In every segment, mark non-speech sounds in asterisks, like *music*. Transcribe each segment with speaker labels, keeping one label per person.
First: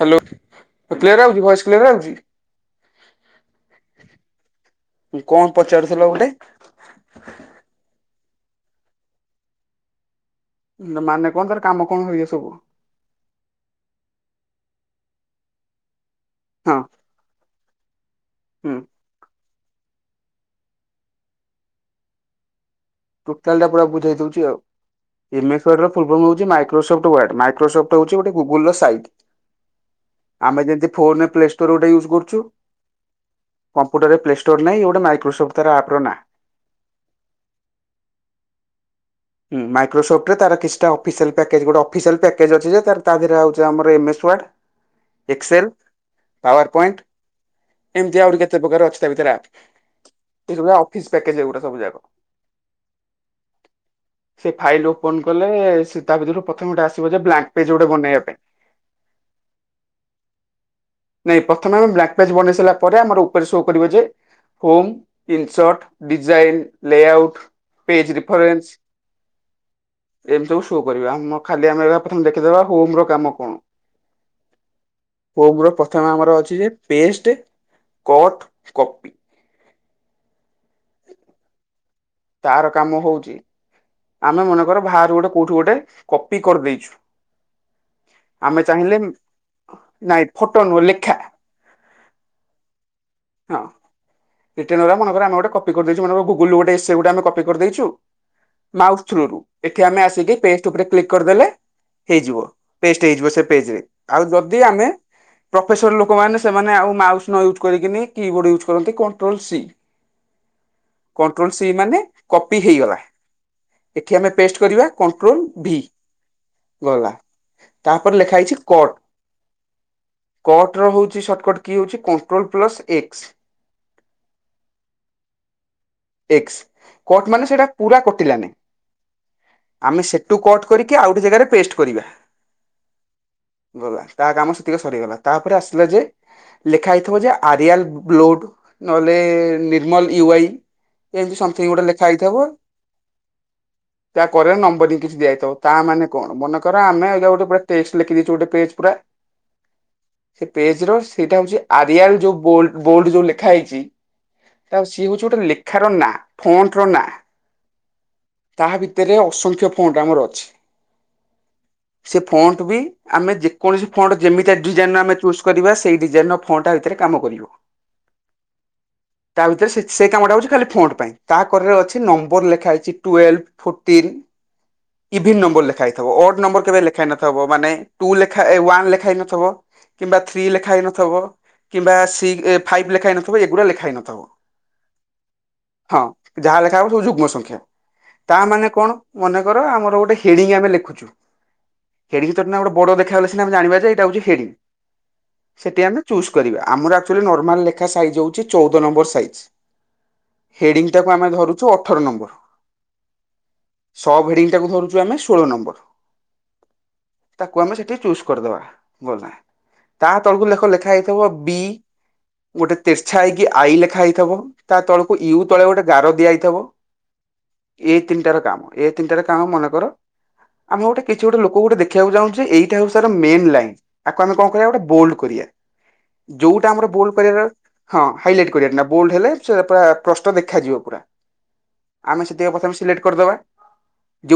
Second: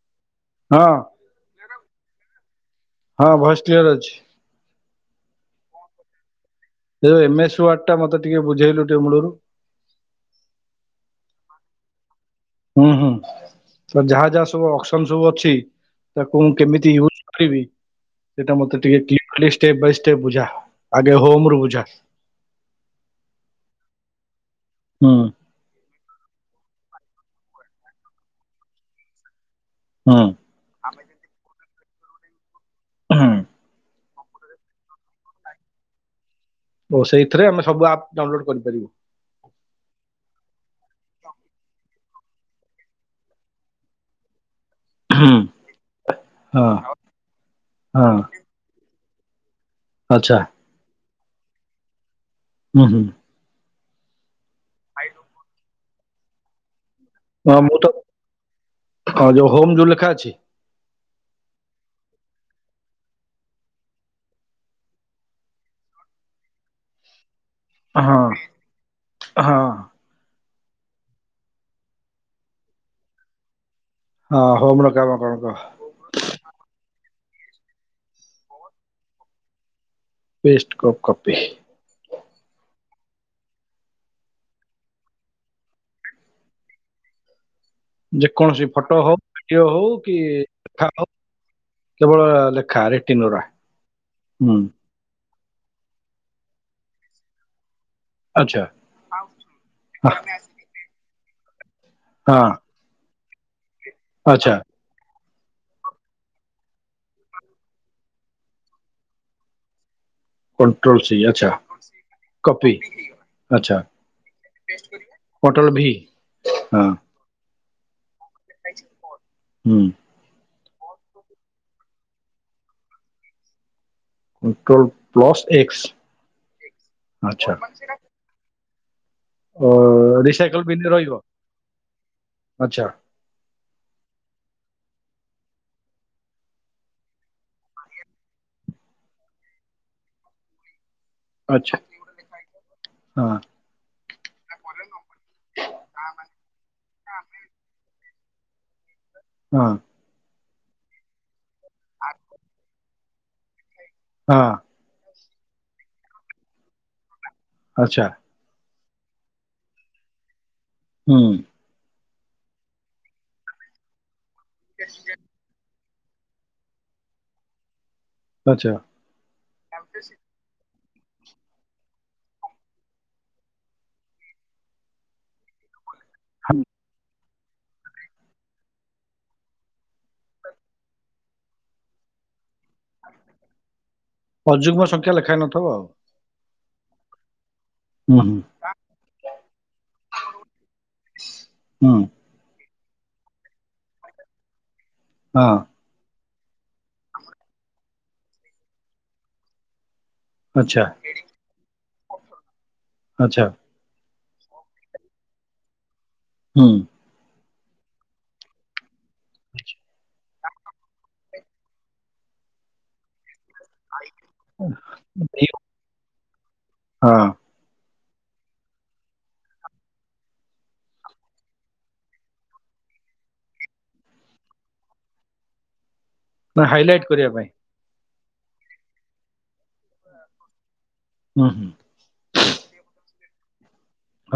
Speaker 1: Hello
Speaker 2: ହଁ
Speaker 1: clear ଆଉଚି, voice clear ଆଉଚି?
Speaker 2: ହଁ ଭଏସ୍ କ୍ଲିୟର ଅଛି।
Speaker 1: କଣ ପଚାରୁଥିଲ ଗୋଟେ?
Speaker 2: ଦେ ଏମ ଏସ୍ ୱାଡ ଟା ମତେ ଟିକେ ବୁଝେଇଲୁ ଟିକେ ମୂଳୁ ରୁ।
Speaker 1: ମାନେ କଣ ତାର କାମ କଣ ଏଇୟା ସବୁ?
Speaker 2: ହୁଁ ହୁଁ ତା ଯାହା ଯାହା ସବୁ ଅପସନ୍ ସବୁ ଅଛି। ତାକୁ ମୁଁ
Speaker 1: ହଁ
Speaker 2: କେମିତି ୟୁଜ କରିବି ସେଇଟା
Speaker 1: ହୁଁ
Speaker 2: ମତେ ଟିକେ କ୍ଲି ଖାଲି ଷ୍ଟେପ୍ ବାଇ ଷ୍ଟେପ୍ ବୁଝା ଆଗେ ହୋମ ରୁ ବୁଝା।
Speaker 1: ଟୋଟାଲ ଟା ପୁରା ବୁଝେଇ ଦଉଚି ଆଉ।
Speaker 2: ହୁଁ
Speaker 1: ଏମ୍ ଏସ୍ ର ଫୁଲଫର୍ମ ହଉଚି ମାଇକ୍ରୋସଫ୍ଟ ୱାଡ୍। ମାଇକ୍ରୋସଫ୍ଟ ହଉଚି ଗୋଟେ ଗୁଗଲ ର ସାଇଟ୍।
Speaker 2: ହୁଁ।
Speaker 1: ଆମେ ଯେମତି ଫୋନ ରେ ପ୍ଲେ ଷ୍ଟୋର ଗୋଟ ୟୁଜ କରୁଚୁ।
Speaker 2: ହୁଁ।
Speaker 1: କମ୍ପ୍ୟୁଟର୍ ରେ ପ୍ଲେ ଷ୍ଟୋର ନାହିଁ ଇଏ ଗୋଟେ ମାଇକ୍ରୋସଫ୍ଟ ତା ଆପ ର ନାଁ।
Speaker 2: ଓ ସେଇଥିରେ ଆମେ ସବୁ ଆପ୍ ଡାଉନଲୋଡ୍ କରିପାରିବୁ।
Speaker 1: ଉଁ ମାଇକ୍ରୋସପ୍ଟ ରେ ତାର କିଛିଟା ଅଫିସିଆଲ ପ୍ୟାକେଜ ଗୋଟେ ଅଫିସିଆଲ ପ୍ୟାକେଜ ଅଛି ଯେ ତାର ତା ଦେହରେ ଆଉଚି ତାର ଏମ୍ ଏସ ୱାର୍ଡ
Speaker 2: ହୁଁ
Speaker 1: ଏକ୍ସେଲ,
Speaker 2: ହଁ
Speaker 1: ପାୱାର ପଏଣ୍ଟ
Speaker 2: ହଁ
Speaker 1: ଏମତି ଆଉରି କେତ୍ କେତେ ପ୍ରକାର ଅଛି ତା ଭିତରେ ଆପ୍?
Speaker 2: ଆଚ୍ଛା।
Speaker 1: ଏସବୁରା ଅଫିସ୍ ପ୍ୟାକେଜ ଏଗୁରା ସବୁା ଯାକ।
Speaker 2: ଉଁ ହୁଁ।
Speaker 1: ସେ ଫାଇଲ ଓପନ କଲେ ସେ ତା ଭିତରୁ ପ୍ରଥମେ ଗୋଟେ ଆସିବ ଯେ ବ୍ଲାଙ୍କ
Speaker 2: ହଁ
Speaker 1: ପେଜ
Speaker 2: ମୁଁ ତ
Speaker 1: ଗୋଟେ ବନେଇବା ପାଇଁ।
Speaker 2: ହଁ ଯୋଉ ହୋମ୍ ଯୋଉ ଲେଖା ଅଛି?
Speaker 1: ନାଇଁ ପ୍ରଥମେ ଆମେ ବ୍ଲାଙ୍କ ପେଜ ବନେଇ ସାରିଲା ପରେ ଆମର ଉପରେ ସୋ କରିବେ ଯେ home insert, design, layout, page
Speaker 2: ହଁ
Speaker 1: ରିଫରେନ୍ସ।
Speaker 2: ହଁ।
Speaker 1: ଏମିତି ସବୁ ସୋ କରିବ। ଆମ ଖାଲି ଆମେ ଏରା ପ୍ରଥମେ ଦେଖିଦେବା ହୋମ ର କାମ କଣ?
Speaker 2: ହଁ ହୋମ ର କାମ କଣ
Speaker 1: ହୋମ
Speaker 2: କହ?
Speaker 1: ର ପ୍ରଥମେ ଆମର ଅଛି ଯେ paste, cut, copy.
Speaker 2: Paste, cut, copy.
Speaker 1: ତାର କାମ ହଉଚି ଆମେ ମନେକର ବାହାରୁ ଗୋଟେ କୋଉଠି ଗୋଟେ କପି କରିଦେଇଛୁ। ଆମେ
Speaker 2: ଯେକୌଣସି
Speaker 1: ଚାହିଁଲେ
Speaker 2: ଫଟୋ ହଉ ଭିଡିଓ ହଉ କି
Speaker 1: ନାଇଁ ଫଟୋ ନୁହଁ
Speaker 2: କଥା ହଉ।
Speaker 1: ଲେଖା
Speaker 2: କେବଳ ଲେଖା ରିଟିନ୍ ଗୁରା?
Speaker 1: ହଁ ରିଟିନ୍ ଗୁରା ମନେକର ଆମେ ଗୋଟେ କପି କରିଦେଇଚୁ ମନେକର ଗୁଗୁଲରୁ ଗୋଟେ ଏସେ ଗୋଟେ ଆମେ କପି କରିଦେଇଚୁ। ମାଉସ୍ ଥ୍ରୁ ରୁ ଏଠି ଆମେ ଆସିକି ପେଷ୍ଟ୍ ଉପରେ କ୍ଲିକ୍ କରିଦେଲେ ହେଇଯିବ। ପେଷ୍ଟ୍ ହେଇଯିବ ସେ ପେଜରେ। ଆଉ ଯଦି ଆମେ ପ୍ରଫେସର ଲୋକମାନେ ସେମାନେ ଆଉ ମାଉସ୍ ନ ୟୁଜ୍ କରିକିନି କି ବୋର୍ଡ ୟୁଜ୍ କରନ୍ତି କଣ୍ଟ୍ରୋଲ ସି। କଣ୍ଟ୍ରୋଲ ସି ମାନେ କପି ହେଇଗଲା। ଏଠି ଆମେ ପେଷ୍ଟ୍ କରିବା କଣ୍ଟ୍ରୋଲ ଭି ଗଲା। ତା ପରେ ଲେଖା ହେଇଛି କଟ୍। କଟ୍ ର ହଉଚି ସର୍ଟକଟ କି ହଉଚି control plus X.
Speaker 2: Control plus X.
Speaker 1: X cut ମାନେ ସେଟା ପୁରା କଟିଲାନି। ଆମେ ସେଠୁ କଟ୍ କରିକି ଆଉ ଗୋଟେ ଜାଗାରେ ପେଷ୍ଟ୍ କରିବା। ଗଲା ତା କାମ ସେତିକ ସରିଗଲା। ତା ପରେ ଆସିଲା ଯେ ଲେଖା ହେଇଥିବ ଯେ ଆରିଆଲ୍ ବ୍ଲୋଡ ନହେଲେ ନିର୍ମଲ ୟୁ ଆଇ ଏମିତି ସମଥିଙ୍ଗ ଗୋଟେ ଲେଖା ହେଇଥିବ। ତା କରେ ନମ୍ବରିଙ୍ଗି କିଛି ଦିଆଇଥିବ ତା ମାନେ କଣ। ମନେକର ଆମେ ଏଇକା ଗୋଟେ ପୁରା ଟେକ୍ସ ଲେଖି ଦେଇଚୁ ଗୋଟେ ପେଜ ପୁରା।
Speaker 2: ହଁ।
Speaker 1: ସେ ପେଜ ର ସେଇଟା ହଉଚି ଆରିଆଲ ଯୋଉ ବୋଲ୍-ବୋଲ୍ଡ ଯୋଉ ଲେଖା ହେଇଚି
Speaker 2: ହଁ।
Speaker 1: ତା ସିଏ ହଉଛି ଗୋଟେ ଲେଖାର ନାଁ ଫ୍ରଣ୍ଟ ର ନାଁ।
Speaker 2: ଆଚ୍ଛା।
Speaker 1: ତାହା ଭିତରେ ଅସଂଖ୍ୟ ଫ୍ରଣ୍ଟ ଆମର ଅଛି।
Speaker 2: ହୁଁ।
Speaker 1: ସେ ଫ୍ରଣ୍ଟ ବି ଆମେ ଯେକୌଣସି ଫ୍ରଣ୍ଟ ଯେମିତି ଡିଜାଇନ ଆମେ ଚୁଜ୍ କରିବା। ସେଇ ଡିଜାଇନ ଫ୍ରଣ୍ଟ ଆ ଭିତରେ କାମ କରିବ।
Speaker 2: ଆଚ୍ଛା।
Speaker 1: ତା ଭିତରେ ସେ ସେଇ କାମଟା ହଉଛି ଖାଲି ଫ୍ରଣ୍ଟ ପାଇଁ। ତା କରରେ ଅଛି ନମ୍ବର ଲେଖା ହେଇଛି ଟୁଏଲ୍ଭ ଫୋଟିନ୍, ଇଭିନ୍ ନମ୍ବର ଲେଖା ହେଇଥିବ। ଅଡ୍ ନମ୍ବର କେବେ ଲେଖା ହେଇନଥିବ। ଥବ। ମାନେ ଟୁ ଲେଖା ୱାନ୍ ଲେଖା ହେଇ ନଥିବ। କିମ୍ବା ଥ୍ରୀ ଲେଖା ହେଇନଥିବ। କିମ୍ବା ସି ଫାଇଭ୍ ଲେଖା ହେଇନଥିବ। ଏଗୁଡା ଲେଖା ହେଇନଥିବ।
Speaker 2: ଅଯୁଗ୍ମ ସଂଖ୍ୟା ଲେଖା ହେଇନଥବ ଆଉ?
Speaker 1: ହଁ। ଯାହା ଲେଖା ହବ ସବୁ ଯୁଗ୍ମ ସଂଖ୍ୟା।
Speaker 2: ହୁଁ ହୁଁ
Speaker 1: ତା ମାନେ କଣ? ମନେକର ଆମର ଗୋଟେ ହେଡିଙ୍ଗ ଆମେ ଲେଖୁଛୁ?
Speaker 2: ହୁଁ।
Speaker 1: ହେଡିଙ୍ଗ ତ *inaudible* ଗୋଟେ ବଡ ଦେଖା ଗଲେ ସିନା ଜଣିବା ଯେ ଏଇଟା ହୋଉଛି ହେଡିଙ୍ଗ।
Speaker 2: ହଁ।
Speaker 1: ସେଠି ଆମେ ଚୂଜ୍ କରିବା। ଆମର ଆକ୍ଚୁଆଲି ନର୍ମାଲ ଲେଖା ସାଇଜ୍ ହଉଛି ଚଉଦ ନମ୍ବର ସାଇଜ୍।
Speaker 2: ଆଚ୍ଛା
Speaker 1: ହେଡିଙ୍ଗ ଟାକୁ ଆମେ ଧରୁଛୁ ଅଠର ନମ୍ବର।
Speaker 2: ଆଚ୍ଛା
Speaker 1: ସବ ହେଡିଙ୍ଗ ଟାକୁ ଧରୁୁଛୁ ଆମେ ଷୋଳ ନମ୍ବର।
Speaker 2: ହୁଁ।
Speaker 1: ତାକୁ ଆମେ ସେଠି ଚୁଜ୍ କରିଦବା। ଗଲା। ତା ତଳକୁ ଲେଖ ଲେଖା ହେଇଥିବ ବି! ଗୋଟେ ତେରଛା ହେଇକି ଆଇ ଲେଖା ହେଇଥିବ। ତା ତଳକୁ ୟୁ ତଳେ ଗୋଟେ ଗାର ଦିଆ ହେଇଥିବ।
Speaker 2: ହଁ।
Speaker 1: ଏଇ ତିନିଟା ର କାମ। ଏଇ ତିନିଟା ର କାମ ମନେକର ଆମେ ଗୋଟେ କିଛି ଗୋଟେ ଲୋକକୁ ଗୋଟେ ଦେଖେଇବାକୁ ଚାହୁଁଛେ? ଏଇଟା ହେଉଛି ତାର ମେନ୍ ଲାଇନ୍। ତାକୁ ଆମେ କଣ କରିବା ଗୋଟେ ବୋଲ୍ଡ କରିବା।
Speaker 2: ନା
Speaker 1: ଯୋଉଟା ଆମର
Speaker 2: ହାଇଲାଇଟ୍
Speaker 1: ବୋଲ୍ଡ
Speaker 2: କରିବା
Speaker 1: କରିବାର
Speaker 2: ପାଇଁ
Speaker 1: ହଁ ହାଇଲାଇଟ କରିବାକିନା। ବୋଲଡ ହେଲେ ସେ ପୁରା ପ୍ରଶ୍ଟ ଦେଖାଯିବ ପୁରା।
Speaker 2: ହୁଁ ହୁଁ।
Speaker 1: ଆମେ ସେତି ପ୍ରଥମେ ସିଲେକ୍ଟ କରିଦବା।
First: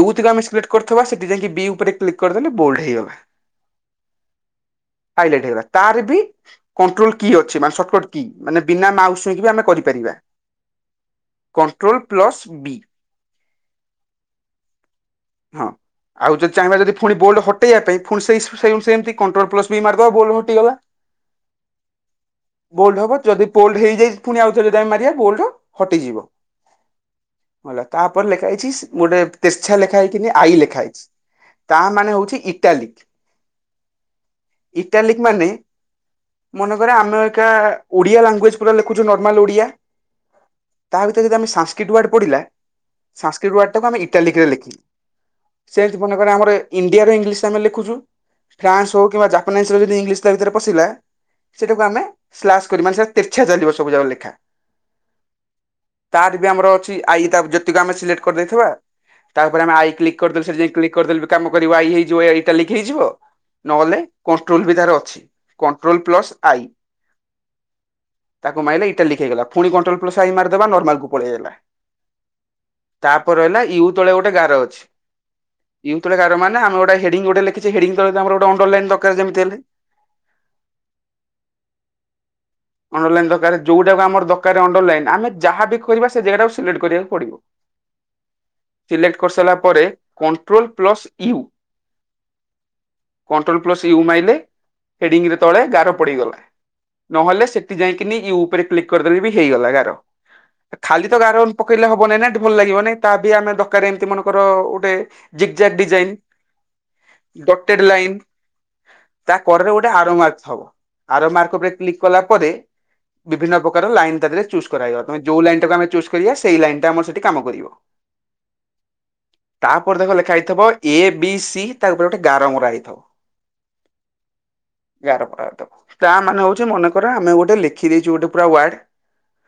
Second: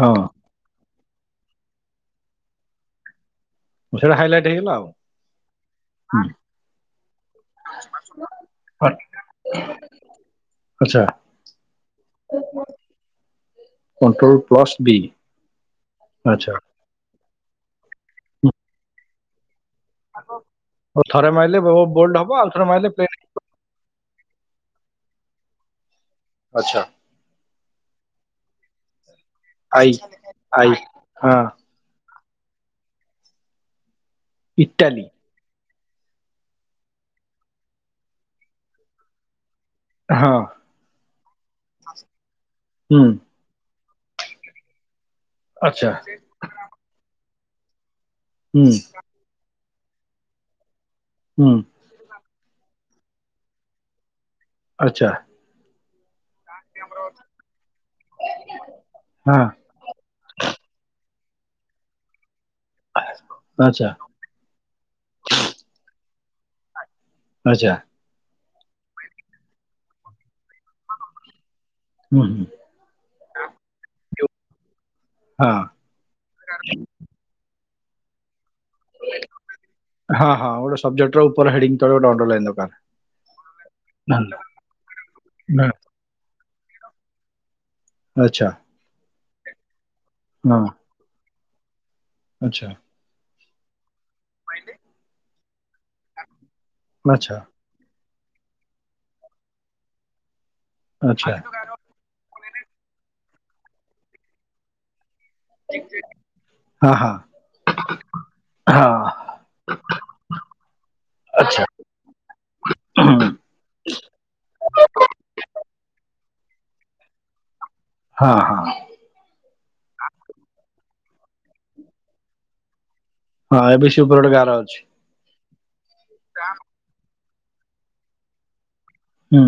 Speaker 2: ହଁ
Speaker 1: ଆମେ ସିଲେ କରିଥବା। ସେଠି ଯାଇକି ବି ଉପରେ କ୍ଲିକ୍ କରିଦେଲେ ବୋଲ୍ଡ ହେଇଗଲା।
Speaker 2: ସେଇଟା ହାଇଲାଇଟ୍ ହେଇଗଲା ଆଉ
Speaker 1: ହାଇଲାଇଟ୍ ହେଇଗଲା। ତାର ବି
Speaker 2: ହୁଁ,
Speaker 1: କଣ୍ଟ୍ରୋଲ କି ଅ ମାନେ ସଟ୍ କଟ୍ କି। ମାନେ ବିନା ମାଉସ୍ ଛୁଇଁକି ବି ଆମେ କରିପାରିବା।
Speaker 2: ଆଚ୍ଛା।
Speaker 1: Control plus B.
Speaker 2: Control plus B.
Speaker 1: ହଁ। ଆଉ ଯଦି
Speaker 2: ଆଚ୍ଛା
Speaker 1: ଚାହିଁବା ଯଦି ପୁଣି ବୋଲଡ ହଟେଇବା ପାଇଁ? ଫୁଣି ସେଇ ସ ସ ସେମିତି କଣ୍ଟ୍ରୋଲ ପ୍ଲସ ବି ମାରିଦବ ବୋଲ୍ଡ ହଟିଗଲା।
Speaker 2: ଆଉ ଥରେ ମାରିଲେ ବୋଲ୍ଡ ହବ ଆଉ ଥରେ ମାରିଲେ
Speaker 1: ବୋଲ୍ଡ
Speaker 2: ପ୍ଲେନ୍
Speaker 1: ହବ ଯଦି? ବୋଲ୍ଡ ହେଇଯାଇଛି। ପୁଣି ଆଉ ଥରେ ଯଦି ଆମେ ମାରିବା ବୋଲ୍ଡ ହଟିଯିବ।
Speaker 2: ଆଚ୍ଛା।
Speaker 1: ଗଲା। ତାପରେ ଲେଖା ହେଇଛି ସ୍ ଗୋଟେ ତେର୍ଛା
Speaker 2: ଆଇ
Speaker 1: ଲେଖା ହେଇକିନି ଆଈ
Speaker 2: ଆଇ
Speaker 1: ଲେଖା ହେଇଛି?
Speaker 2: ହଁ
Speaker 1: ତା ମାନେ ହଉଛି ଇଟାଲିକ।
Speaker 2: ଇଟାଲୀ
Speaker 1: ଇଟାଲିକ ମାନେ? ମନେକରେ ଆମେ ଅଇଖା ଓଡିଆ ଲାଙ୍ଗୁଏଜ ପୁରା ଲେଖୁଛୁ ନର୍ମାଲ ଓଡିଆ!
Speaker 2: ହଁ
Speaker 1: ତା ଭିତରେ ଯଦି ଆମେ ସାଂସ୍କ୍ରିଟ ପଡିଲା?
Speaker 2: ହୁଁ
Speaker 1: ସାଂସ୍କ୍ରିଟ ୱାର୍ଡ ଟାକୁ ଆେ ଇଟାଲିକ୍ ରେ ଲେଖିଲୁ।
Speaker 2: ଆଚ୍ଛା
Speaker 1: ସେମିତି ମନେକରେ ଆମର ଇଣ୍ଡିଆର ଇଂଲିଶ ଆମେ ଲେଖୁଛୁ।
Speaker 2: ହୁଁ
Speaker 1: ଫ୍ରାନ୍ସ ହଉ କିମ୍ବା ଜା *unintelligible* ଯଦି ଇଂଲିଶ ତା ଭିତରେ ପଶିଲା?
Speaker 2: ହୁଁ
Speaker 1: ସେଇଟାକୁ ଆମେ ସ୍ଲାସ କରି ମାନେ ସେ ତେର୍ଛା ଚାଲିବ ସବୁଯାକ ଲେଖା।
Speaker 2: ଆଚ୍ଛା।
Speaker 1: ତାର ବି ଆମର ଅଛି, ଆଇ ତା ଯେତିକ ଆମେ ସିଲେକ୍ଟ କରିଦେଇଥିବା?
Speaker 2: ହଁ।
Speaker 1: ଏପଟେ ଆମେ ଆଇ କ୍ଲିକ୍ କରି ଦେଲେ ସେଇଟି ଯାଇ କ୍ଲିକ୍ କରିଦେଲେ କାମ କରିବ ଆଇ ହେଇ ଯିବ ଏଇଟା ଲିକ ହେଇଯିବ
Speaker 2: ଆଚ୍ଛା
Speaker 1: ନହେଲେ କଣ୍ଟ୍ରୋଲ ବି ତାର ଅଛି କଣ୍ଟ୍ରୋଲ ପ୍ଲସ ଆଇ।
Speaker 2: ଆଚ୍ଛା।
Speaker 1: ତାକୁ ମାଇଲେ ଏଇଟା ଲିକ୍ ହେଇଗଲା ପୁଣି କଣ୍ଟ୍ରୋଲ ପ୍ଲସ ଆଇ ମାରିଦବା ନର୍ମାଲକୁ ପଳେଇ ଆଇଲା।
Speaker 2: ହୁଁ।
Speaker 1: ତାପରେ ହେଲା ୟୁ ତଳେ ଗୋଟେ ଗାର ଅଛି।
Speaker 2: ହଁ
Speaker 1: ଇୟୁ ତଳେ ଗାର ମାନେ ଆମେ ଗୋଟେ ହେଡିଙ୍ଗ ଗୋଟେ ଲେଖିଚେ ହେଡିଙ୍ଗ ତଳେ ଆମର ଗୋଟେ ଆଣ୍ଡରଲାଇନ ଦରକାର ଯେମିତି ହେଲେ।
Speaker 2: ହଁ ହଁ ଗୋଟେ ସବଜେକ୍ଟ ଉପର ହେଡିଙ୍ଗ ତଳେ ଗୋଟେ ଅଣ୍ଡରଲାଇନ୍ ଦରକାର।
Speaker 1: ଅଣ୍ଡରଲାଇନ ଦରକାର ଯୋଉଟାକୁ ଆମର ଦରକାର ଅଣ୍ଡର ଲାଇନ୍ ଆମେ ଯାହା ବି କରିବା ସେ ଜାଗାକୁ ସିଲେକ୍ଟ କରିବାକୁ ପଡିବ।
Speaker 2: ଆଚ୍ଛା।
Speaker 1: ସିଲେକ୍ଟ କରିସାରିଲା ପରେ
Speaker 2: ହଁ
Speaker 1: କଣ୍ଟ୍ରୋଲ ପ୍ଲସ୍ ୟୁ।
Speaker 2: ଆଚ୍ଛା।
Speaker 1: କଣ୍ଟ୍ରୋଲ ପ୍ଲସ ୟୁ ମାଇଲେ ହେଡିଙ୍ଗରେ ତଳେ ଗାର ପଡିଗଲା
Speaker 2: ଆଚ୍ଛା
Speaker 1: ନହେଲେ ସେଠି ଯାଇକିନି ୟୁ ଉପରେ କ୍ଲିକ୍ କରିଦେଲେ ବି ହେଇଗଲା ଗାର ଖାଲି ତ
Speaker 2: ଆଚ୍ଛା
Speaker 1: ଗାର ପକେଇଲେ ହବ ନାଇଁ ନା ଭଲ ଲାଗିବନି ତା ପି ଆମେ ଦରକାର ଏମିତି ମନଙ୍କର ଗୋଟେ ଜିଗ ଜାକ ଡିଜାଇନ।
Speaker 2: ଆ ହା।
Speaker 1: ଟୋଟେଟ୍ ଲାଇନ୍ ତା କଡ଼ରେ ଗୋଟେ ଆରୋ ମାର୍କ ଥିବ ଆରୋ ମାର୍କ
Speaker 2: ଆଚ୍ଛା
Speaker 1: ଉପରେ କ୍ଲିକ୍ କଲା ପରେ ବିଭିନ୍ନ ପ୍ରକାର ଲାଇନ ତା ଥିରେ ଚୁଜ କରାଗଲା ତମେ ଯୋଉ ଲାଇନ୍ ଟାକୁ ଆମେ ଚୂଜ୍ କରିବା ସେଇ ଲାଇନ୍ ଟା ଆମ ସେଠି କାମ କରି ଇଓ
Speaker 2: ଆହା।
Speaker 1: ତାପରେ ଦେଖ ଲେଖା ହେଇଥିବ ଏ ବି ସି ତା ଉପରେ ଗୋଟେ ଗାର ମରା ହେଇଥିବ।
Speaker 2: ହଁ ଏବେ ସେଇ ଉପର ଗୋଟେ ଗାର ଅଛି।
Speaker 1: ଗାର ପକା ବାଟ ତା ମାନେ ହଉଛି ମନେକର ଆମେ ଗୋଟେ ଲେଖି ଦେଇଛୁ ଗୋଟେ ପୁରା ୱାର୍ଡ଼
Speaker 2: ହୁଁ।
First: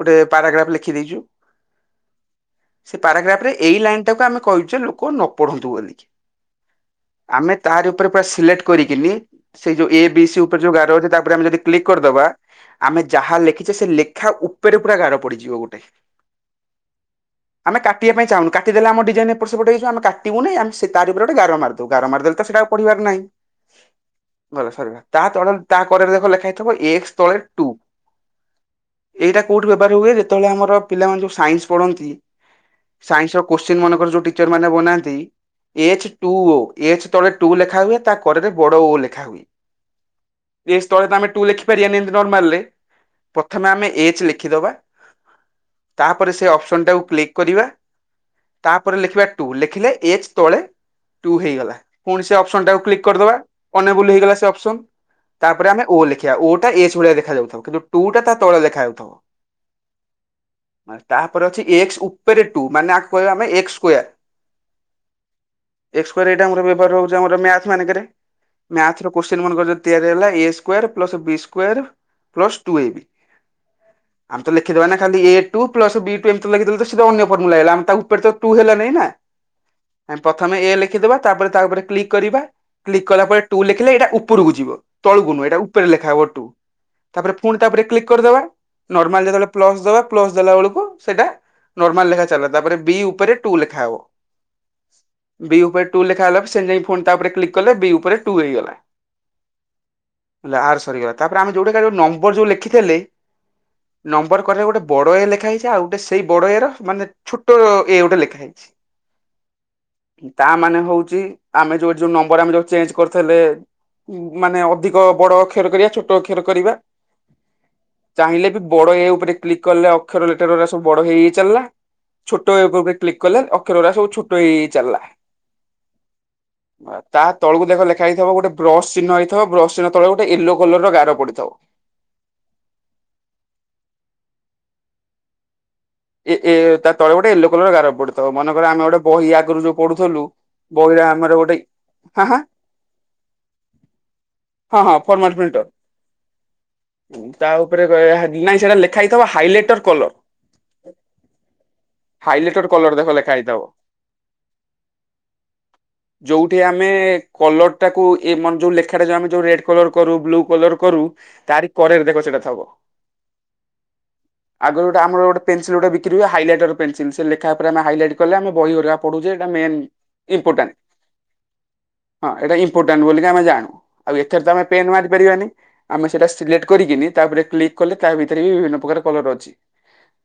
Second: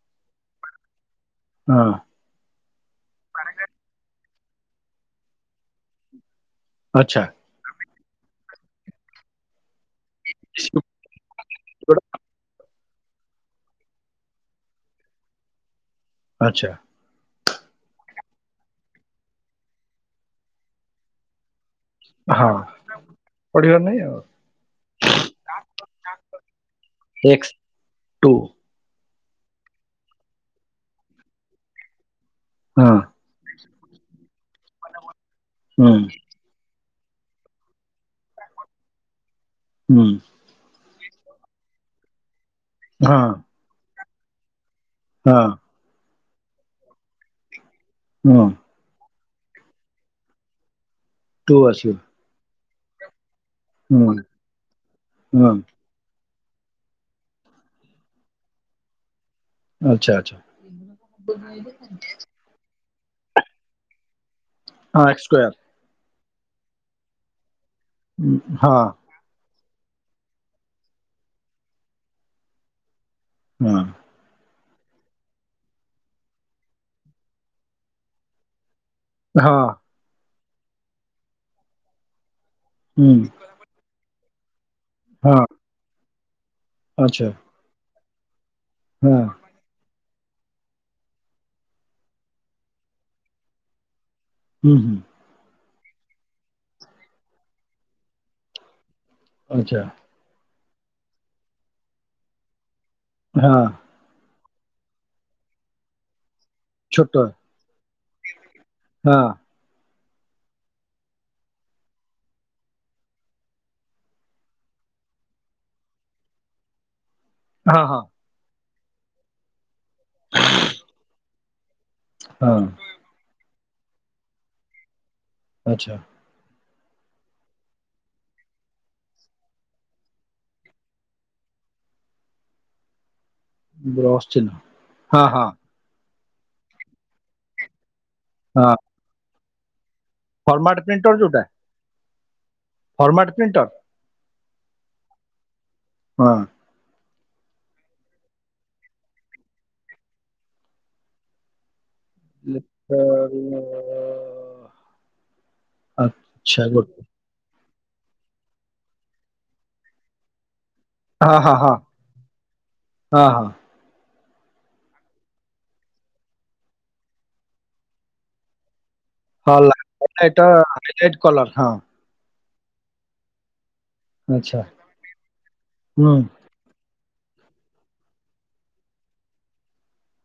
Speaker 1: ଗୋଟେ ପାରାଗ୍ରାଫ୍ ଲେଖି ଦେଇଛି।
Speaker 2: ହଁ।
Speaker 1: ସେ ପାରାଗ୍ରାଫ ରେ ଏଇ ଲାଇନ ଟାକୁ ଆମେ କହିଚୁ ଲୋକ ନ ପଢନ୍ତୁ ବୋଲି।
Speaker 2: ଆଚ୍ଛା।
Speaker 1: ଆମେ ତାରି ଉପରେ ପୁରା ସିଲେକ୍ଟ କରିକିନି ସେଇ ଯୋଉ ଏ ବି ସି ଉପରେ ଯୋଉ ଗାର ଅଛି ତାପରେ ଆମେ ଯଦି କ୍ଲିକ କରିଦବା ଆମେ ଯାହା ଲେଖିଛେ ସେ ଲେଖା ଉପରେ ପୁରା ଗାର ପଡିଯିବ ଗୋଟେ।
Speaker 2: ଆଚ୍ଛା।
Speaker 1: ଆମେ କାଟିବା ପାଇଁ ଚାହୁଁନୁ କାଟିଦେଲେ ଆମ ଡିଜାଇନି ଏପଟ ସେପଟ ହେଇଛ ଆମେ କାଟିବୁନି ଆମେ ସେ ତାରି ଉପରେ ଗୋଟେ ଗାର ମାରି ତୁ ଗାର ମାରିଦେଲେ ତ
Speaker 2: ହଁ
Speaker 1: ସେଟା ପଢିବାର ନାହିଁ
Speaker 2: ପଢିବାର ନାହିଁ ଆଉ
Speaker 1: ଗଲା ସଇଲା ତା ତଳେ ତା କରରେ ଦେଖ ଲେଖା ହେଇ ଥିବ ଏକସ ତଳେ
Speaker 2: ଏକ୍ସ
Speaker 1: ଟୁ
Speaker 2: ଟୁ
Speaker 1: ଏଇଟା କେଉଁଠି ବ୍ୟବହାର ହୁଏ ଯେତେବେଳେ ଆମର ପିଲାମାନେ ସାଇନ୍ସ ପଢ଼ନ୍ତି।
Speaker 2: ହଁ।
Speaker 1: ସାଇନ୍ସ ର କୋଶ୍ଚିନ୍ ମାନଙ୍କର ଯୋଉ ଟିଚର ମାନେ ବନାନ୍ତି
Speaker 2: ହୁଁ
Speaker 1: ଏଚ ଟୁ ଓ। ଏଚ ତଳେ ଟୁ ଲେଖା ହୁଏ ତା କରରେ ବଡ ଓ ଲେଖା ହୁଏ।
Speaker 2: ହୁଁ।
Speaker 1: ଏଚ୍ ତଳେ ତ ଆମେ ଟୁ ଲେଖିପାରିବାନି ଏମତି ନର୍ମାଲ ରେ।
Speaker 2: ହଁ।
Speaker 1: ପ୍ରଥମେ ଆମେ ଏଚ୍ ଲେଖିଦେବା।
Speaker 2: ହଁ।
Speaker 1: ତାପରେ ସେ ଅପସନ୍ ଟାକୁ କ୍ଲିକ୍ କରିବା।
Speaker 2: ହଁ।
Speaker 1: ତାପରେ ଲେଖିବା ଟୁ ଲେଖିଲେ ଏଚ୍ ତଳେ ଟୁ ହେଇଗଲା ପୁଣି ସେ ଅପସନ୍ ଟାକୁ କ୍ଲିକ୍ କରିଦବା।
Speaker 2: ହୁଁ
Speaker 1: ଅନଏବୁଲ ହେଇଗଲା ସେ ଅପସନ
Speaker 2: ହୁଁ
Speaker 1: ତାପରେ ଆମେ ଓ ଲେଖି ଖିବା ଓ ଟା ଏଚ୍ ଭଳିଆ ଦେଖାଯାଉଥିବ କିନ୍ତୁ ଟୁ ଟା ତା ତଳେ ଲେଖାଯାଉଥିବ।
Speaker 2: ଆଚ୍ଛା ଆଚ୍ଛା
Speaker 1: ମାନେ ତାପରେ ଅଛି ଏକ୍ସ୍ ଉପରେ ଟୁ ମାନେ ଆକୁ କହିବା ଆମେ ଏକ୍ସ୍ ସ୍କୋୟାର୍।
Speaker 2: ହଁ ଏକ୍ସ୍ ସ୍କୋୟାର୍।
Speaker 1: ଏକ୍ସ୍ ସ୍କୋୟାର୍ ଏଇଟା ଆମର ବ୍ୟଭାର ହଉଚି ଆମର ମ୍ୟାଥ୍ ମନଙ୍କରେ
Speaker 2: ହଁ
Speaker 1: ମ୍ୟାଥ୍ ର କୋତ୍ସିନ୍ ମନକରେ ଯଦି ତିଆରି ହେଲା A square plus B square plus two A B.
Speaker 2: ନାଁ।
Speaker 1: ଆମେତ ଲେଖିଦବା ନା ଖାଲି A two plus B two ଏମ୍ତି ଲେଖିଦଲେ ସ ସେତ ଅନ୍ୟ ଫର୍ମୁଲା ହେଇଗଲା ଆମେ ତା ଉପରେ ତ ଟୁ ହେଲା ନାଇଁ ନା।
Speaker 2: ହଁ।
Speaker 1: ଆମେ ପଥମେ ଏ ଲେଖିଦବା ତାପରେ ତାରେ କ୍ଲିକ୍ କରିବା କ୍ଲିକ୍
Speaker 2: ହୁଁ
Speaker 1: କଲା ପରେ ଟୁ ଲେଖିଲେ ଏଇଟା ଉପରକୁ ଯିବ ତଳକୁୁ
Speaker 2: ହଁ
Speaker 1: ନୁହେଁ ଏଇଟା ଉପରେ ଲେଖାହେବ ଟୁ
Speaker 2: ଆଚ୍ଛା
Speaker 1: ତାପରେ ଫୁଣି ତାରେ କ୍ଲିକ୍ କରିଦବା
Speaker 2: ହଁ
Speaker 1: ନର୍ମାଲ୍ ଯେତେବେଳେ ପ୍ଲସ୍ ଦବା ପ୍ଲସ୍ ଦେଲା ବେଳକୁ ସେଇଟା ନର୍ମାଲ ଲେଖା ଚାଲିଲା ତାପରେ ବି ଉପରେ ଟୁ ଲେଖାହବ।
Speaker 2: ହୁଁ ହୁଁ।
Speaker 1: ବି ଉପରେ ଟୁ ଲେଖା ହେଲା ସେନ୍ ନାଗି ଫୋନ୍ ତା ଉପରେ କ୍ଲିକ୍ କଲେ ବି ଉପରେ ଟୁ ହେଇଗଲା।
Speaker 2: ଆଚ୍ଛା।
Speaker 1: ହେଲା ଆର୍ ସରିଗଲା ତାରେ ଆମେ ଯୋଉଟା ଯୋଉ ନମ୍ବର ଯୋଉ ଲେଖିଥିଲେ।
Speaker 2: ହଁ।
Speaker 1: ନମ୍ବର କଲେ ଗୋଟେ ବଡ ଏ ଲେଖା ହେଇଚି ଆଉ ଗୋଟେ ସେଇ ବଡ ଏ ର ମାନେ ଛୋଟ ଏ ଗୋଟେ ଲେଖା ହେଇଚି।
Speaker 2: ହଁ।
Speaker 1: ତା ମାନେ ହଉଚି ଆମେ ଯୋଉ ଯୋଉ ନମ୍ବର ଆମେ ଯୋଉ ଚେଞ୍ଜ କରିଥେଲେ। ଉ ମାନେ ଅଧିକ ବଡ ଅକ୍ଷର କରିବା ଛୋଟ ଅକ୍ଷର କରିବା।
Speaker 2: ହଁ ହଁ।
Speaker 1: ଚାହିଁଲେ ବି ବଡ ଏ ଉପରେ କ୍ଲିକ୍ କଲେ ଅକ୍ଷର ଲେଟର୍ ସବୁ ବଡ ହେଇ ହେଇ ଚାଲିଲା ଛୋଟ
Speaker 2: ହଁ
Speaker 1: ଏ ଉପରେ କ୍ଲିକ୍ କଲେ ଅକ୍ଷର ଅରା ସବୁ ଛୋଟ ହେଇ ହେଇ ଚାଲିଲା।
Speaker 2: ଆଚ୍ଛା।
Speaker 1: ତା ତଳକୁ ଦେଖ ଲେଖା ହେଇଥିବ ଗୋଟେ ବ୍ରସ୍ ଚିହ୍ନ ହେଇଥିବ ବ୍ରସ୍ ଶୁଣ ତଳେ ଗୋଟେ ଏଲୋ କଲର୍ ଗାର ପଡିଥଵ।
Speaker 2: ବ୍ରସ୍ ଚିହ୍ନ ହଁ ହଁ।
Speaker 1: ଏ ଏ ତା ତଳେ ଗୋଟେ ୟେଲୋ କଲର୍ ର ଗାର ପଡିଥିବ ମନେକରେ
Speaker 2: ହଁ
Speaker 1: ଆମେ ଗୋଟେ ବହି ଆଗରୁ ଯୋଉ ପଢୁଥିଲୁ।
Speaker 2: ଫର୍ମାଟ
Speaker 1: ବହିଡା ଆମର ଗୋଟେଇ ହାଁ ହାଁ
Speaker 2: ଫର୍ମାଟ୍ ପ୍ରିଣ୍ଟର୍
Speaker 1: ହଁ ହଁ ଫର୍ମାଲ୍ ପ୍ରିଣ୍ଟର୍।
Speaker 2: ହଁ
Speaker 1: ତା ଉପରେ ଗୟାହାନି ନାଇଁ ସେଟା ଲେଖା ହେଇଥିବ ହାଇଲାଇଟର୍ କଲର୍। ହାଇଲାଇଟର୍ କଲର୍ ଦେଖ ଲେଖା ହେଇଥିବ। ଯଉଠି
Speaker 2: ଆଚ୍ଛା
Speaker 1: ଆମେ
Speaker 2: ଗୋଟେ
Speaker 1: କଲର ଟାକୁ ଏମାନେ ଯୋଉ ଲେଖାଟା ଯଉ ଆମେ ଯୋଉ ରେଡ୍ କଲର୍ କରୁ ବ୍ଲୁ କଲର୍ କରୁ
Speaker 2: ହଁ ହଁ
Speaker 1: ତାରି
Speaker 2: ହଁ
Speaker 1: କରରେ ଦେଖ ସେଟା ଥବ।
Speaker 2: ହଁ ହଁ
Speaker 1: ଆଗରୁ ଗୋଟେ ଆମର ଗୋଟେ ପେନସିଲ୍ ଗୋଟେ ବିକ୍ର ହୁଏ ହାଇଲାଇଟର୍ ପେନସିଲ୍ ସେ ଲେଖା ଉପରେ ଆମେ ଗୋଟେ ହାଇଲାଈଟି କଲେ ଆମ ବହି କହୁଯେ ଏଟା
Speaker 2: ହଁ
Speaker 1: ମଇଁ
Speaker 2: ଲାଲ ଏଟା
Speaker 1: ଇମ୍ପୋଟାଣ୍ଟ
Speaker 2: ହାଇଲାଇଟ କଲର ହଁ
Speaker 1: ହଁ ଏଟା ଇମ୍ପୋଟାଣ୍ଟ ବୋଲିକି ଆମେ ଜାଣୁ। ଆଉ ଏଥରେ ତ
Speaker 2: ଆଚ୍ଛା
Speaker 1: ଆମେ ପେନ୍ ମାରି ପାରିବାନି ଆମେ
Speaker 2: ହୁଁ
Speaker 1: ସେଇଟା ସିଲେକ୍ଟ କରିକିନି ତାପରେ କ୍ଲିକ୍ କଲେ ତା ଭିତରେ ବିଭିନ୍ନ ପ୍ରକାର କଲର ଅଛି।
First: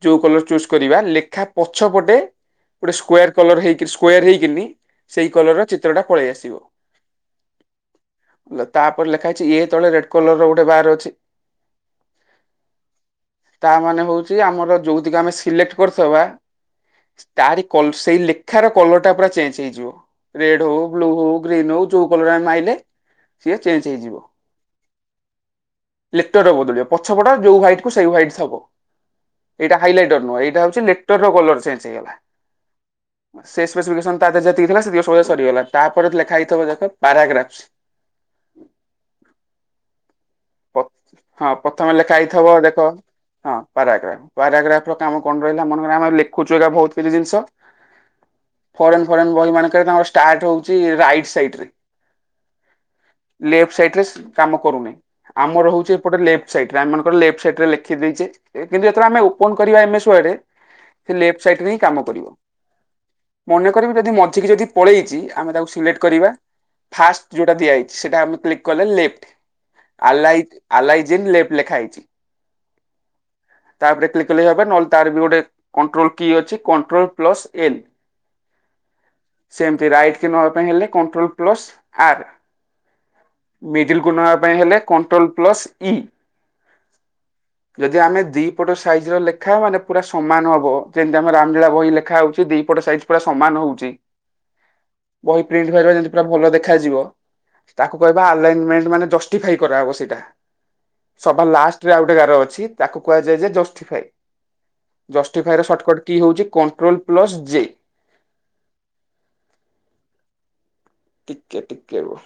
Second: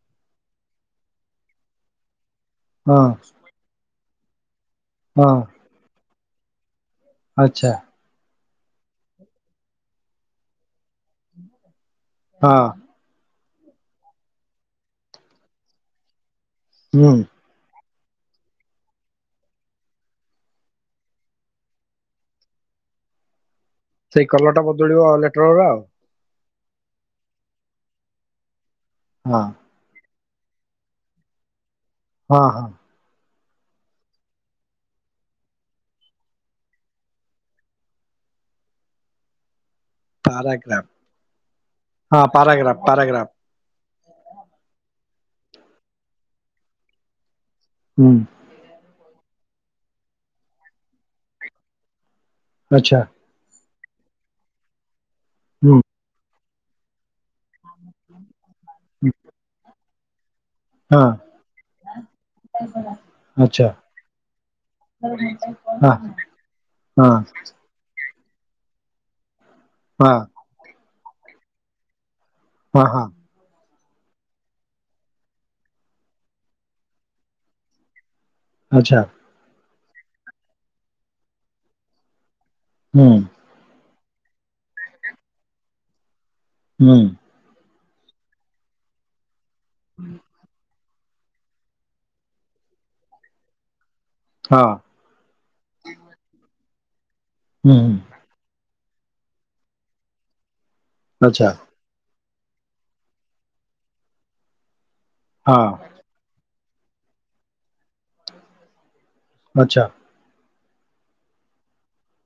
Speaker 1: ଯୋଉ କଲର ଚୁଜ୍ କରିବା ଲେଖା ପଛପଟେ ଗୋଟେ
Speaker 2: ହଁ
Speaker 1: ସ୍କ୍ୱାୱାର୍ କଲର ହେଇକ ସ୍କ୍ୱାୱାର୍ ହେଇକିନି
Speaker 2: ହଁ
Speaker 1: ସେଇ କଲର୍ର ଚିତ୍ରଟା ପଳେଇ ଆସିବ।
Speaker 2: ଆଚ୍ଛା।
Speaker 1: ତା ପରେ ଲେଖା ହେଇଛି ଇଏ ତଳେ ରେଡ୍ କଲର ର ଗୋଟେ ବାର ଅଛି।
Speaker 2: ହଁ
Speaker 1: ତା ମାନେ ହଉଛି ଆମର ଯୋଉତିକ ଆମେ ସିଲେକ୍ଟ୍ କରିଥିବା
Speaker 2: ହୁଁ
Speaker 1: ତାରି କଲ୍ ସେଇ ଲେଖାର କଲରଟା ପୁରା ଚେଞ୍ଜ ହେଇଯିବ। ରେଡ୍ ହଉ ବ୍ଲୁ ହଉ ଗ୍ରୀନ୍ ହଉ ଯୋଉ କଲର ଆମେ ମାଇଲେ ସିଏ ଚେଞ୍ ହେଇଯିବ।
Speaker 2: ସେଇ କଲର ଟା ବଦଳିବ ଲେଟର ର ଆଉ।
Speaker 1: ଲେଟରରବଦଳିବ ପଛପଟ ଯୋଉ ହ୍ୱାଇଟକୁ ସେଇ ହ୍ୱାଇଟ୍ ହବ
Speaker 2: ହଁ
Speaker 1: ଏଇଟା ହାଇଲାଇଟର ନୁହଁ ଏଇଟା ହେଉଛି ଲେଟରର କଲର ଚେଞ୍ଜ ହେଇଗଲା।
Speaker 2: ହଁ ହଁ
Speaker 1: ସେ ସ୍ପେସିଫିକେସନ ତା ଦେହରେଯେତିକି ଥିଲା ସତିକ ସବୁ ସରିଗଲା ତାପରେ ଲେଖା ହେଇଥିବ ଦେଖ ପାରାଗ୍ରା୍ପାସ ପ
Speaker 2: ପାରାଗ୍ରାଫ
Speaker 1: ପ୍ରଥମେ ଲେଖା
Speaker 2: ହଁ
Speaker 1: ହେଇଥବ,
Speaker 2: ପାରାଗ୍ରାଫ
Speaker 1: ଦେଖ।
Speaker 2: ପାରାଗ୍ରାଫ
Speaker 1: ହଁ, ପାରାଗ୍ରାଫ ପାରାଗ୍ରାଫ ର କାମ କଣ ରହିଲା ମନେକର, ଆମେ ଲେଖୁଛୁ ଏକା ବହୁତ କିଛି ଜିନିଷ
Speaker 2: ହୁଁ।
Speaker 1: ଫରେନ୍ ଫରେନ୍ ବହି ମାନଙ୍କରେ ତାଙ୍କର ଷ୍ଟାର୍ଟ ହଉଛି, ରାଇଟ୍ ସାଇଡ ରେ।
Speaker 2: ଆଚ୍ଛା।
Speaker 1: ଲେଫ୍ଟ ସାଇଡ ରେ ସେ କାମ କରୁନି ଆମର
Speaker 2: ହୁଁ
Speaker 1: ହଉଚି ଏପଟେ ଲେ୍ଫଟ ସାଇଡରେ ଆମ ମାନଙ୍କର ଲେ୍ପ୍ ସେଠରେ ଲେଖି ଦେଇଛେ କିନ୍ତୁ ଏଥର ଆମେ ଓପନ କରିବା ଏମ ଏସ ୱାର୍ଡ ସେ ଲେଫ୍ଟ ସାଇଡ ରେ ହିଁ କାମ କରିବ।
Speaker 2: ଆ *unintelligible*
Speaker 1: ମନେ କରିବି ଯଦି ମଝିକି ଯଦି ପଳେଇଛିି ଆମେ ତାକୁ
Speaker 2: ହଁ
Speaker 1: ସିଲେକ୍ଟ କରିବା।
Speaker 2: ହଁ
Speaker 1: ଫାଷ୍ଟ ଯୋଉଟା ଦିଆହେଇଛି ସେଟା ଆମେ କ୍ଲୀକି୍ କଲେ ଲେଫ୍ଟ୍
Speaker 2: ହଁ
Speaker 1: ଆଲାଇ ଆଲାଇ ଜିନ୍ ଲେ୍ଫ୍ଟ୍ ଲେଖା ହେଇଛି
Speaker 2: ଓ ହଁ
Speaker 1: ତାପରେ କ୍ଲିକ *unintelligible* ହେବେ ନହେଲେ ତାର ବି ଗୋଟେ କଣ୍ଟ୍ରୋଲ କି ଅଛି କଣ୍ଟ୍ରୋଲ ପ୍ଲସ ଏନ୍
Speaker 2: ଆଚ୍ଛା
Speaker 1: ସେମତି ରାଇଟ୍ କି ନବା ପାଇଁ ହେଲେ କଣ୍ଟ୍ରୋଲ ପ୍ଲସ ଆର୍।
Speaker 2: ହୁଁ
Speaker 1: ମିଡିଲକୁ ନେବା ପାଇଁ ହେଲେ କଣ୍ଟ୍ରୋଲ ପ୍ଲସ୍ ଇ
Speaker 2: ହୁଁ।
Speaker 1: ଯଦି ଆମେ ଦି ପଟ ସାଇଜିର ଲେଖା ମାନେ ପୁରା ସମାନ ହବ ଯେମିତି, ଆମର ରାମଲୀଳା ବହି ଲେଖାହଉଚି ଦିପଟ ସାଇଜ ପୁରା ସମାନ ହଉଚି।
Speaker 2: ହଁ।
Speaker 1: ବହି ପ୍ରିଣ୍ଟ ଭହାରିବା ଯେମିତି ପୁରା ଭଲ ଦେଖାଯିବ।
Speaker 2: ହୁଁ
Speaker 1: ତାକୁ କହିବା ଆଲେଇନ୍ ମେଣ୍ଟ ମାନେ ଜଷ୍ଟିଫାଏ କରାହବ ସେଇଟା। ସଭା
Speaker 2: ଆଚ୍ଛା
Speaker 1: ଲାଷ୍ଟ ରେ ଆଉ ଗୋଟେ ଗାର ଅଛି। ତାକୁ କୁହାଯାଏ ଯେ ଜଷ୍ଟିଫାଏ ଜସଟିଫାଇ
Speaker 2: ହଁ
Speaker 1: ର ସଟର୍କଟ କି ହଉଛି, କଣ୍ଟ୍ରୋଲ ପ୍ଲସ୍ ଜେ
Speaker 2: ଆଚ୍ଛା।
Speaker 1: ଟିକେ ଟିକେ ରୁହ।